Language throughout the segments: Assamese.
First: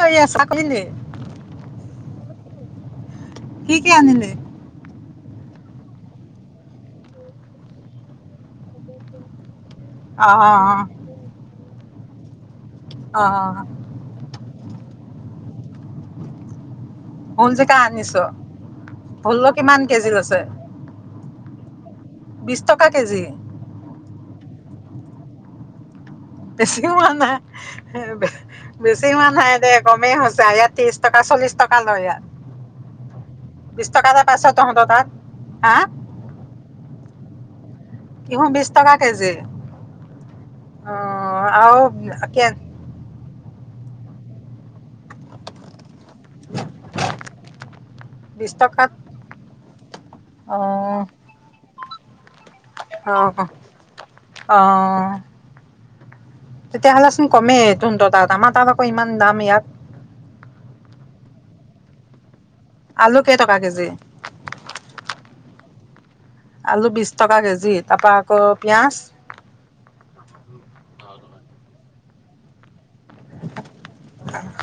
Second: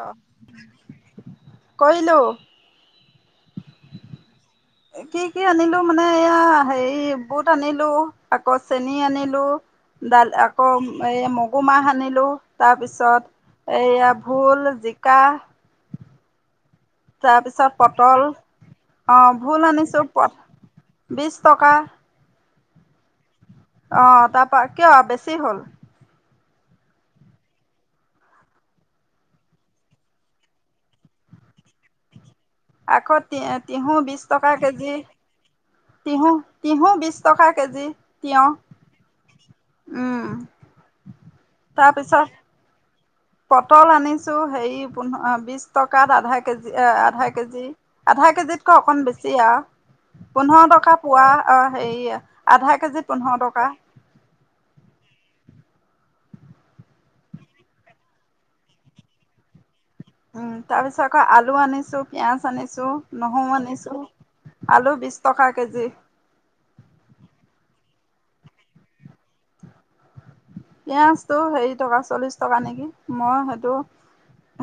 কৰি আছা কৰিলি কৰিলো কি কি আনিলে কি কি আনিলো মানে এয়া হেৰি বুট আনিলো আকৌ চেনী আনিলো অ দাল অ আকৌ এ মগু মাহ আনি লো অ তাৰপিছত অ এয়া ভোল জিকা [inaudible] ভোল তাৰপিছত জিকা আনিছ পটল অ ভোলৰ ভোল কিমান আনিছোঁ কেজি লৈছে বিশ টকা বিশ টকা কেজি আহ তাৰপা কিয় বেছি হ'ল বেছিও হোৱা নাই বেছি হোৱা নাই দে কমেই হৈছে ইয়াত ত্ৰিশ টকা চল্লিশ টকা লয় ইয়াত আকৌ তি তিহু বিশ এটা পাইছ টকা তহঁতৰ কেজি তাত হা তিহু তিহু বিশ টকা কেজি কিহু তিয়হ বিছ টকা কেজি উম অ আৰু তাৰপিছত পটল আনিছো হেৰি পোন্ধ বিশ টকাত আধা কেজি আধা কেজি আধা বিশ কেজিতকৈ টকাত অকন বেছি আৰু পোন্ধৰ টকা পোৱা আহ সেেইয়া আহ আহ তেতিয়াহ'লেচোন কমেই ধনটো তাত আমাৰ তাত আকৌ ইমান দাম ইয়াত উম তাৰপিছত আকৌ আলু আনিছো পিয়াজ আনিছো আলু কেইটকা নহৰু কেজি আনিছো আলু বি টকা কেজি আলু বিশ টকা কেজি তাৰপৰা আকৌ পিঁয়াজ পিয়য়াজটো হেৰি টকা চল্লিশ টকা নেকি মই সেইটো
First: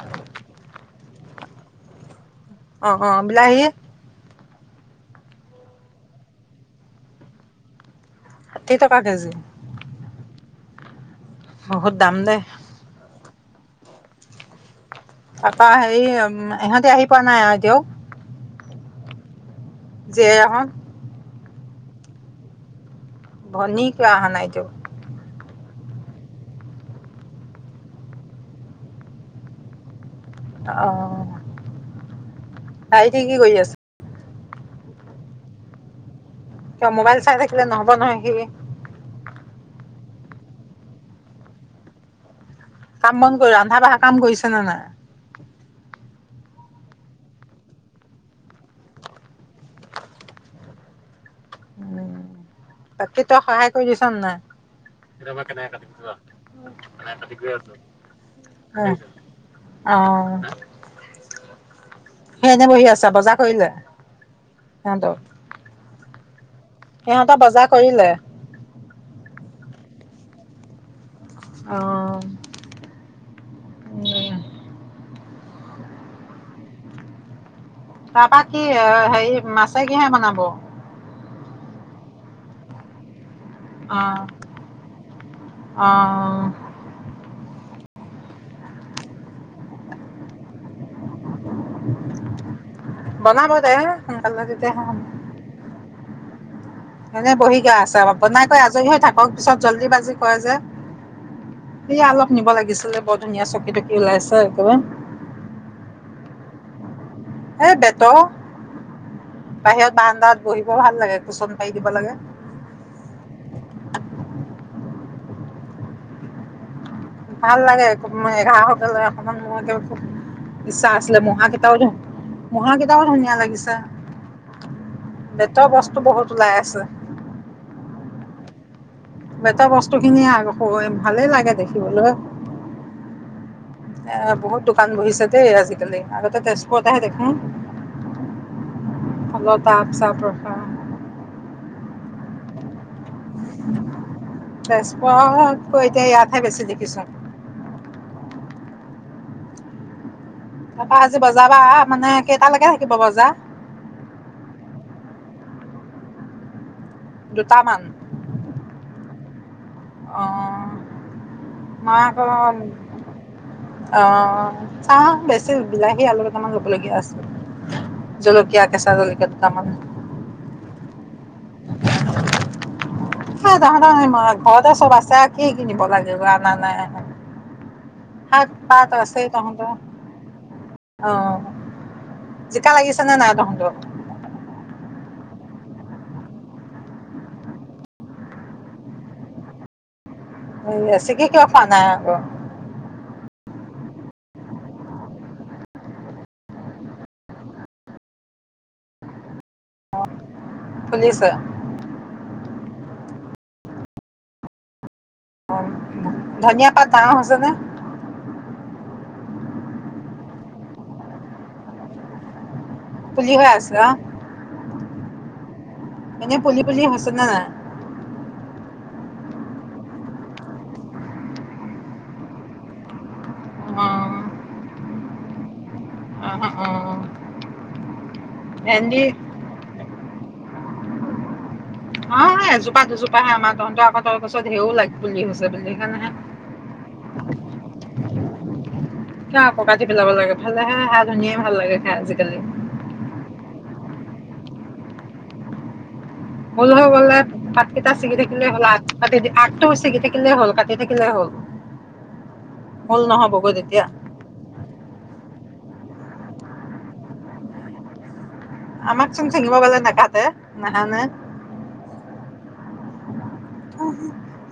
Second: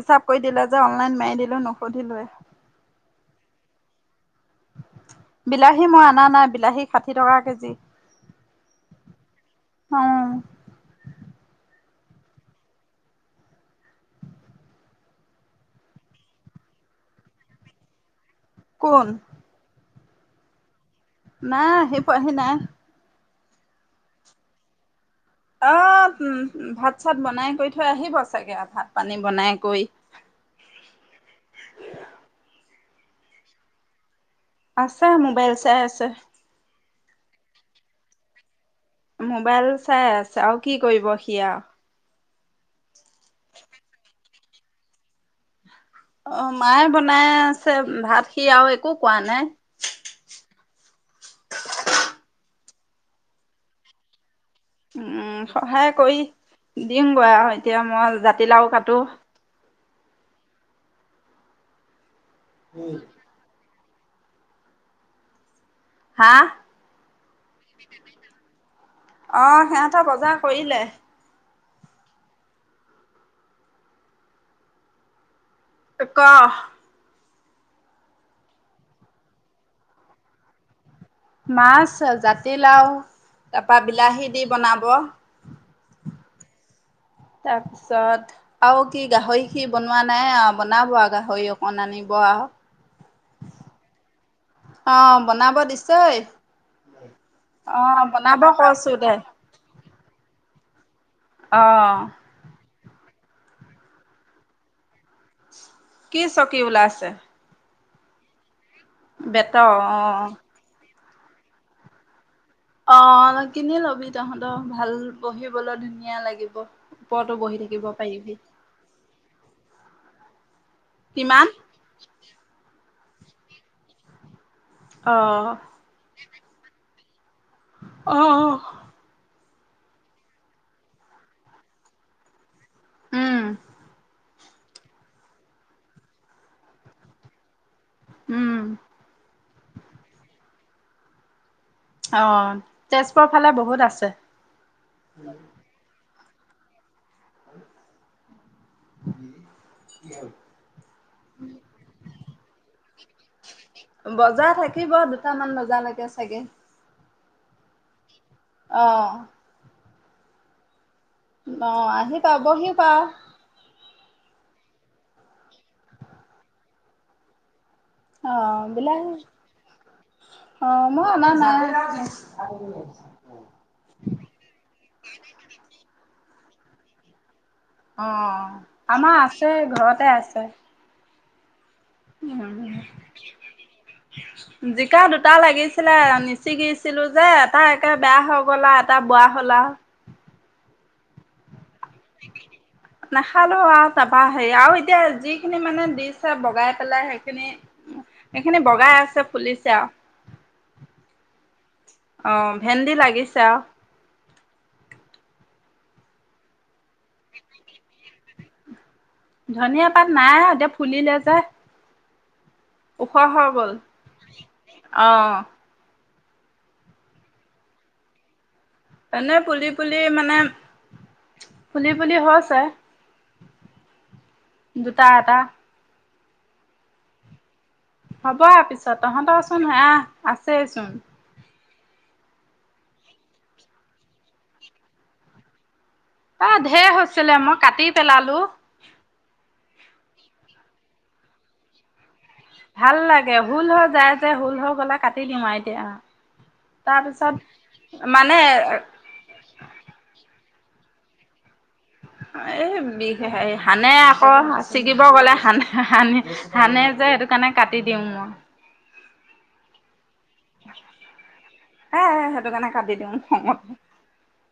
হিচাপ কৰি দিলে যে অনলাইন মাৰি দিলো নুসুধিলো আৰু অ অ বিলাহি বিলাহী মই অনা নাই বিলাহী ষাঠি টকা কেজি ষাঠি টকা কেজি অ বহুত দাম দে তপৰা হেৰি ইহঁতি আহি পোৱা নাই আৰু এতিয়াও কোন যেহত নাহ সি পোবাহি নাই ভনী কিয় অহা কিয় অ উ ভাত চাত বনাই কৰি থৈ আহিব চাগে ভাত পানী বনাই কৰি আহ তাই কি কি কৰি আছে আছে মোবাইল চায় আছে কিয় মোবাইল চাই থাকিলে নহব নহয় এনেকে সি মোবাইল চাই আছে আৰু কি কৰিব সি আৰু কাম বন কৰি ৰন্ধা বঢ়া কাম কৰিছে নে নাই অ মায়ে বনাই আছে ভাত সি আৰু একো কোৱা নাই উম তাকে তই সহায় কৰি দিছ নাই উম সহায় কৰি দিম গৈ আৰু এতিয়া মই জাতিলাও কাটো আহ হেযাতে বহি আছা বজাৰ কৰিলে আনটো হা সিহঁত বজাৰ কৰিলে সিহঁত বজাৰ কৰিলে আহ উ ক তাৰপা কি হেৰি মাছে কিহে বনাব মাছ জাতিলাও তাৰ পৰা। অ', বিলাহী দি বনাব অ', তাৰপিছত আৰু কি গাহৰি খিনি বনোৱা নাই বনাব আৰু গাহৰি অকন আনিব আৰু বনাব দে সোনকালে তেতিয়াে অ বনাব দিছেই এনে বহি গা। অ চাহ আছে বনাব বনাই কৈ আজৰি কৈছো হৈ দে থাকক পিছত জল্দি বাজি কয় যে অ সেয়া অলপ নিব লাগিছিল। লি বৰ ধুনীয়া চকী টকি ওলাইছে, কলে। কি চকী ওলাইছে? এ, বেঁতৰ। বেতৰ বাহিৰত অ বাৰাণ্ডাত ব'হিব ভাল লাগে। কুচন পাৰি দিব লাগে। অ, কিনি লবি তহঁতৰ, ভাল বহিবলৈ ধুনীয়া লাগিব। ওপৰতো বহি ভাল থাকিব লাগে, ক, পাৰিবি এ-এঘাৰশকে লয়, অকমান মোৰ, ধেওঁ, খুব ইচ্ছা আছিলে। কিমান মুঢ়াকেইটাও যে, মুঢ়াকেইটাও বৰ ধুনীয়া লাগিছে। অ বেঁতৰ বস্তু বহুত ওলাই আছে। অ, অহ। বেঁত বস্তু খিনিয়ে আ, সওয়ে, ভালেই লাগে দেখিবলৈ। উম। এ বহুত দোকান বহিছে দেই আজিকালি, আগতে তেজপুৰতেহে দেখো। উম। [unintelligible] টাব-চাব ৰখা অ'। তেজপুৰৰ ফালে বহুত আছে তেজপুৰতকৈ এতিয়া ইয়াত হে বেছি দেখিছোঁ। [inaudible] তাপা, আজি বজাৰপা আহা মানে কেইটালৈকে থাকিব বজা? বজাৰ থাকিব দুটামান বজালৈকে চাগে। দুটামান অহ। অ'। অ মই আকৌ আহিবা বহিবা অ' চাওঁ বেছি বিলাহী, আলু কেটামান ল'বলগীয়া আছে। অ জলকীয়া, কেঁচা বিলাহী জলকীয়া দুটামান। অ মই অনা নাই হেই তহঁতৰ ম ঘৰতে চব আছে আউ কি কিনিব লাগে? [unintelligible] শাক অ', পাত আমাৰ আছে, তহঁতৰ ঘৰতে আছে। অ। জিকা উম লাগিছে নে নাই তহঁতৰ? কা দুটা লাগিছিলে আৰু নিছিগিছিলোঁ যে, এটা একে বেয়া হৈ গ'ল আউ, এটা বুৱা হ'ল আউ। নিচিগি কিয় খোৱা নাই আকৌ নাখালো আউ, তাপা হেয়ি আউ এতিয়া যি সেইখিনি মানে দিছে, বগাই পেলাই সেইখিনি। এইখিনি বগাই আছে ফুলিছে অআ ফুলিছে ভেন্দি লাগিছে পুলিছে। অ ধনিয়া পাত ডাঙৰ হৈছে নে ধনিয়া পাত নাই এতিয়া ফুলিলে যে ফুলি হৈ আছে। অহ আহ এনেই ফুলি ফুলি হৈছে নৈ নাই এনেই ফুলি ফুলি মানে ফুলি ফুলি হৈছে অ', দুটা এটা অ', অ', হ'ব পিছত ভেন্দি তহঁতচোন হয়া আছেচোন অ এ এজোপা দুজোপা হে আমাৰ তহঁতৰ আকৌ তই গছত ধেও লাগ পুলি হৈছে বুলি সেইকাৰণেহে আহ ঢেৰ হৈছিলে মই কাটি পেলালো কিয়কাটি পেলাব লাগে ভালেহে সেয়া ধুনিয়া ভাল লাগে খাই আজিকালি ভাল লাগে হুল হৈ যায় যে হুল হৈ গ'লে কাটি দিম আৰু এতিয়া হল হৈ গ'লে তাৰপিছত পাতকেইটা ছিগি মানে থাকিলে হ'ল, আগ আগটো ছিগি থাকিলে হ'ল। দি থাকিলে হল। এই ভুল বি নহ'বগৈ তেতিয়া হানে আকৌ ছিকিব গ'লে হানে। হানে হানে যে সেইটো কাৰণে কাটি দিওঁ মই। আমাকচোন চিঙিব গলে নেকাতে, নেহানে। হে সেইটো কাৰণে কাটি দিওঁ। খঙত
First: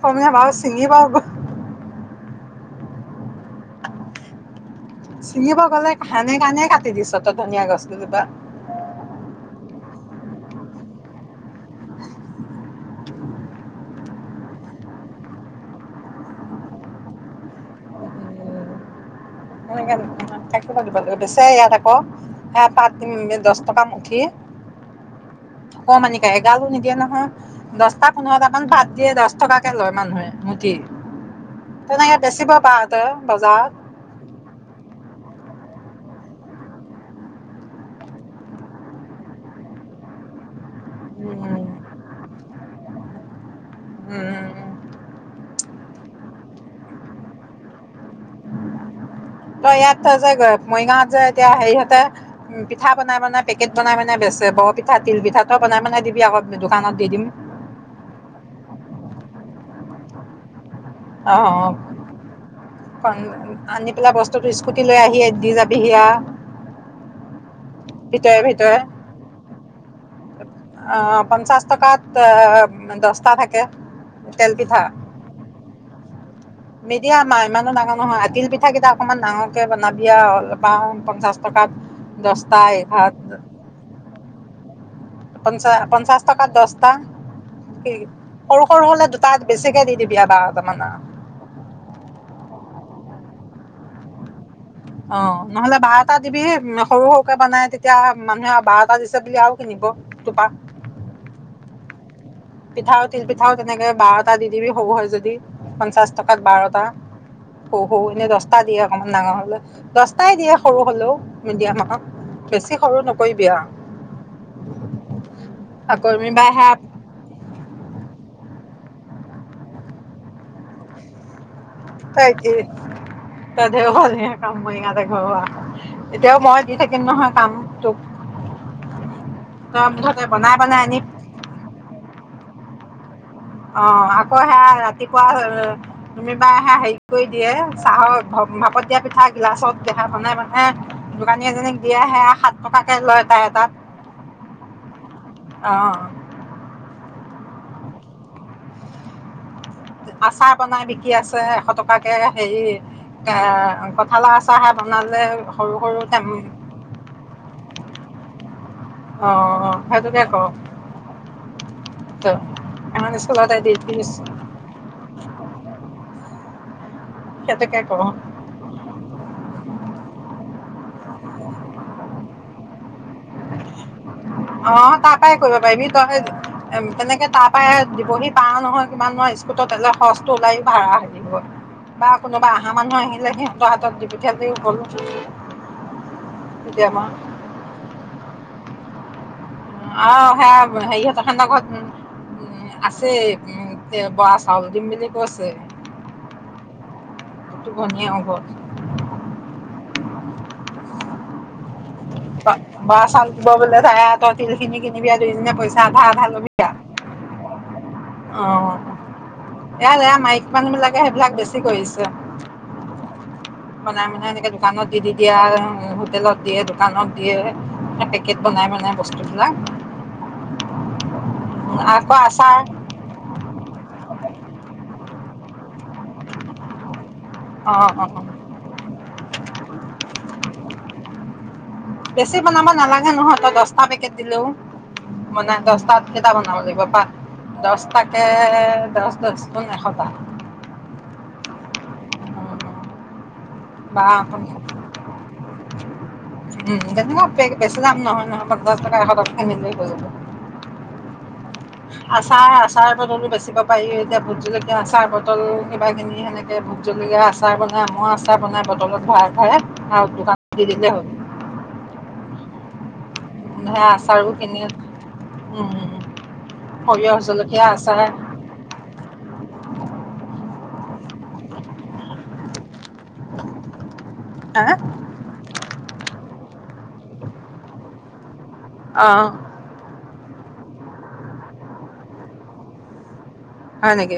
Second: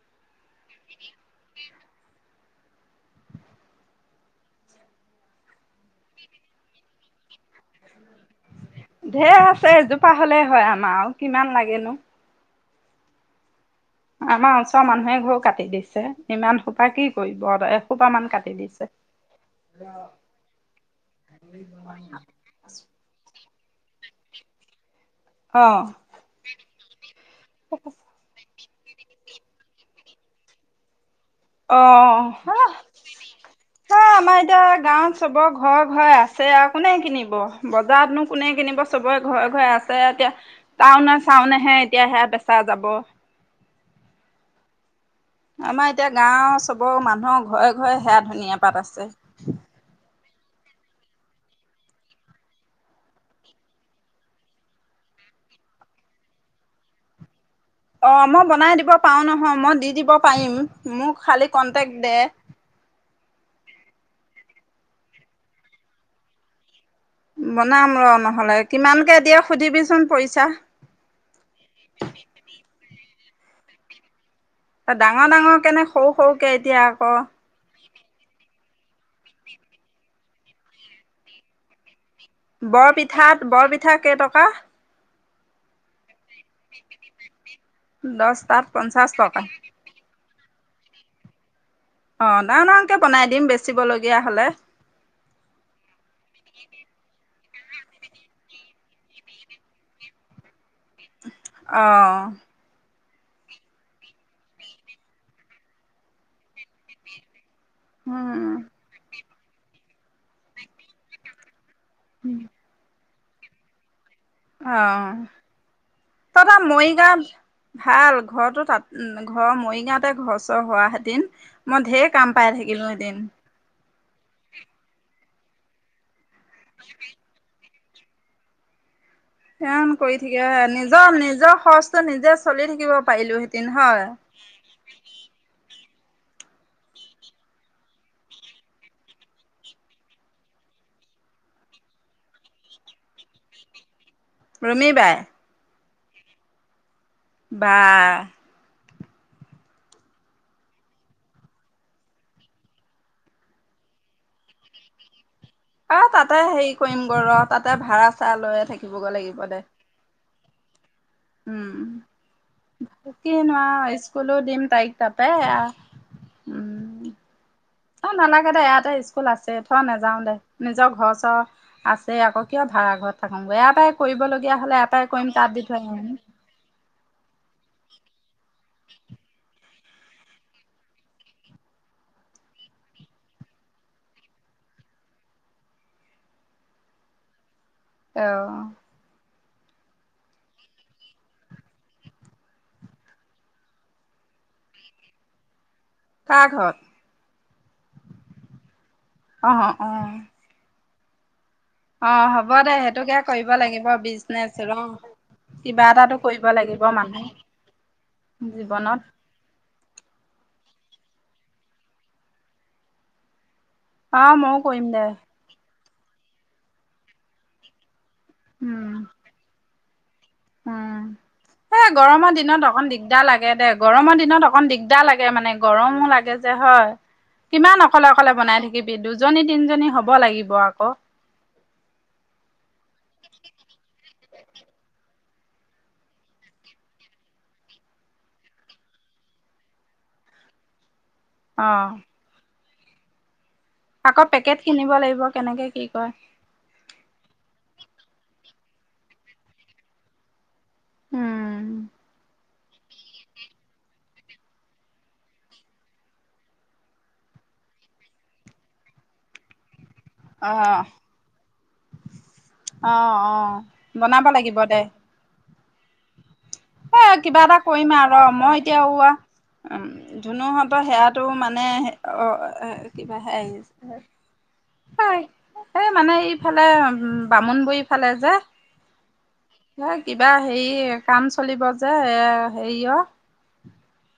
কম নে বাৰু চিঙিব গলে চিঙিব গ'লে হানে কানে কাটি দিছ তই ধনীয়া গছকিজোপা। ধেৰ আছে এজোপা হ'লেই হয় আমাৰ কিমান লাগেনো। আমাৰ ওচৰৰ মানুহে ঘৰ কাটি দিছে ইমান সোপা কি কৰিব এসোপা মান কাটি উম, দিছে। দিব লাগে বেছে ইয়াত আকৌ হ পাত দহ [unintelligible] টকা মুঠি অ'। অকমানিকা এগালো নকি- য নহ [unintelligible] দছটা পোন্ধৰটা মান পাট- দিয়ে দছ টকাকে লয় মানুহে মুঠি। অ তেনেকে বেচিব হা পাৰ তই বজাৰত হা আমাৰ এতিয়া, গাঁৱত চবৰ ঘৰ ঘৰে আছে আৰু কোনে কিনিব, বজাৰতনো কোনে কিনিব চবৰে ঘৰে ঘৰে আছে এতিয়া তাওনে চাওনেহে এতিয়াহে বেছা যাব। উম আমাৰ এতিয়া গাঁওৰ চবৰ মানুহৰ ঘৰে ঘৰে সেয়া ধুনীয়া পাত আছে। ত ইয়াত যে মৰিগাঁৱত যে এতিয়া হেৰিহঁতে পিঠা বনাই বনাই, পেকেট বনাই বেছে। বৰ পিঠা, তিল পিঠা, ত‌ই বনাই বনাই দিবি আক দোকানত দি দিম। অ মই বনাই দিব পাৰো নহয় মই দি দিব পাৰিম। মোক খালী অঁ কন্টেক্ট দে। আনি পেলাই বস্তুটো স্কুটি লৈ আহিয়ে দি যাবিহি আও। বনাম ৰ নহ'লে কিমানকে এতিয়া সুধিবিচোন, পইচা। অ পঞ্চাশ টকাত দশটা থাকে। কে ডাঙৰ ডাঙৰ কেনে সৰু সৰু মিডিয়া আমা ইমানৰ ডাঙৰ- নহয় আ তিল পিঠা কেইটা অকনমান ডাঙৰকে বনাবি আও অল পাও পঞ্চাশ টকাত দহটা এঘাৰত বৰপিঠাত বৰপিঠা কেইটকা? পঞ্চা পঞ্চাছ প টকাত দছটা। কি সৰু দহটাত সৰু হলে পঞ্চাছ দুটা টকা বেছিকে দি দিবি আৰু বাও। ামান [unintelligible] অ ডাঙৰ ডাঙৰকে বনাই দিম বেচিবলগীয়া হলে অ নহলে বাহ এটা দিবি সৰু সৰুকে বনাই তেতিয়া মানুহে বাৰ এটা দিছে বুলি আৰু কিনিব টোপা অ পিঠাও তিল পিঠাও তেনেকে বাৰটা দি দিবি সৰু হয় যদি পঞ্চাশ টকাত বাৰটা হ হৌ এনে উম দহটা দিয়ে অকমান ডাঙৰ দছটাই দিয়ে সৰু হলেও নিদিয়া নহ বেছি সৰু নেকি ক বিয়া অ মিবাই তপা হা মৰিগাঁ ভাল ঘৰটো তাত উ ঘৰৰ মৰিগাওতে ঘৰ চৰ হোৱা হেতেন মই ঢেৰ কাম পাই থাকিলো এদিন দেওবালীয়া কামনীয়াতে গা [unintelligible] এতিয়াও মই দি থাকিম নহয় কাম ত স কৰি থাকে নিজৰ নিজৰ খৰচটো নিজে চলি থাকিব পাৰিলোহেঁতেন অ হয় আকৌ হেয়া ৰাতিপুৱা তুমি বাাৰ সে হেৰি কৰি দিয়ে চাহৰ ভাপত দিয়া পিঠা গিলাচত দেখা পনাই মানে দোকানী এজনীক দিয়ে সেয়া সাত টকাকে লয় তাই তাত ৰুমি বাই অঁ বা আচাৰ বনাই বিকি আছে এশ টকাকে হেৰি এ কঠালৰ আচাৰ বনালে সৰু সৰু অ তাতে হেৰি কৰিম গ ৰ তাতে ভাড়া চা লৈয়ে থাকিম অ অ সেইটোকে কৰো [unintelligible] উম এখন ভাল কিনু স্কুলতে দি আও দিছোঁ স্কুলো দিম তাইক তাতে উম সেইটোকে অ কৰোঁ নালাগে দে ইয়াতে স্কুল আছে থ নেযাও দে নিজৰ ঘৰ আছে আকৌ কিয় ভাড়া ঘৰত থাকোগৈ ইয়াৰ পৰাই কৰিবলগীয়া অ হ'লে ইয়াৰ তাৰ কৰিম পৰাই তাত দি কৰিব থৈ পাৰিবি আহিম তই তেনেকে তাৰ পৰাই দিবহি পাওঁ নহয় কিমানয় স্কুটত এলে সৰচটো ওলাই ভাড়া হব বা কোনোবা অহা মানুহ আহিলে সিহঁতৰ হাতত দি পঠিয়াই দিও গলো এতিয়াা [unintelligible] অ আহ সেয়া হেৰিহতৰ স ঘৰত উ আছে উ বৰা চাউল দিম বুলি কৈছে তাৰঘৰত ত বনিয় ঘত আহ অ আহ অ হ'ব বা দে বা সেইটোকে চাউল দিব কৰিব বোলে লাগিব তাই তই তিল বিজনেচ খিনি ৰ কিনিবি আৰু দুইজনীয়ে পইচা কিবা আধা এটাটো আধা কৰিব লবি আৰু লাগিব মানুহে। অ এয়াৰ মাকি। মানুহ বিলাকে সেইবিলাক বেছি কৰিছে। বনাই অ মনাই এনেকে ময়ো কৰিম দোকানত দি দে দি দিয়া। হোটেলত দিয়ে দোকানত দিয়ে। কে বনাই মানে উম বস্তুবিলাক। উম। এ আকৌ গৰমৰ দিনত আচাৰ। অকণ দিগদাৰ লাগে দে গৰমৰ দিনত অকণ দিগদাৰ। দা লাগে মানে গৰমো লাগে যে হয়। অ কিমান অ অকলে অকলে বনাই থাকিবি দুজনী তিনজনী হব লাগিব আকৌ। বেছি বনাব নালাগে নহয় ত দহটা পেকেট। দো মানে দহটাত কেইটা বনাব লাগিব পা দহটাকে দহ দহ গুন এশটা। অহ। বা পেকেট কিনিব লাগিব কেনেকে কি কয় উম তেনেুৱ বেচি যাম নহয় নহয়। টকা এশ টকৈ মিলিলৈ যাব। উম। আচাৰ আচাৰ বটলো বেচিব পাৰি। এতিয়া ভোট জলকীয়া আচাৰ বটল কিবাখিনি সেনেকৈ ভোট জলকীয়া আচাৰ বনায় মমৰ আচাৰ বনায় বটলত ভাৰ ভাৰে। আও যোগান দিলে হ'ল। অহ অহ বনাব লাগিব দে। উওম উও। এ কিবা এটা কৰিম আৰু মই এতিয়া ওৱ উ ধুনু হ। তো সেৱটো মানে। কিবা হে হা আহি এই মানে এই। ইফালে বামুণ বলি ফালে যে। অহ। এ কিবা হেৰি কাম। চলিব যে এ হেৰি অ। হয় নেকি।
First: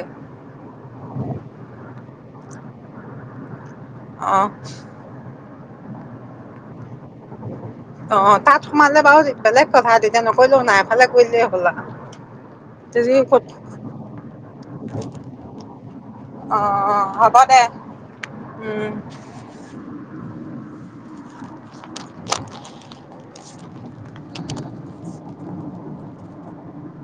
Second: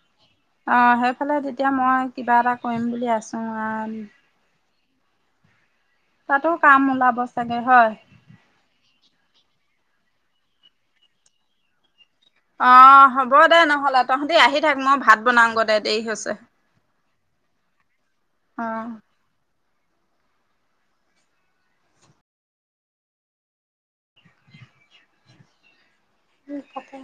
অ সেইফালে তেতিয়া মই কিবা এটা কৰিম বুলি আছো। অ। তাতো কাম ওলাব। চাগে হয়। অ তাত সোমালে বাৰু দি বেলেগ। কথা তেতিয়া নকলেও নাই এফালে কৰিলে হ'ল আও। আহ হ'ব দে নহ'লে তহঁতি আহি থাক মই ভাত বনাও গ দে দেৰি হৈছে অ', অ', হ'ব দে আহ উম। [inaudible] উ কথা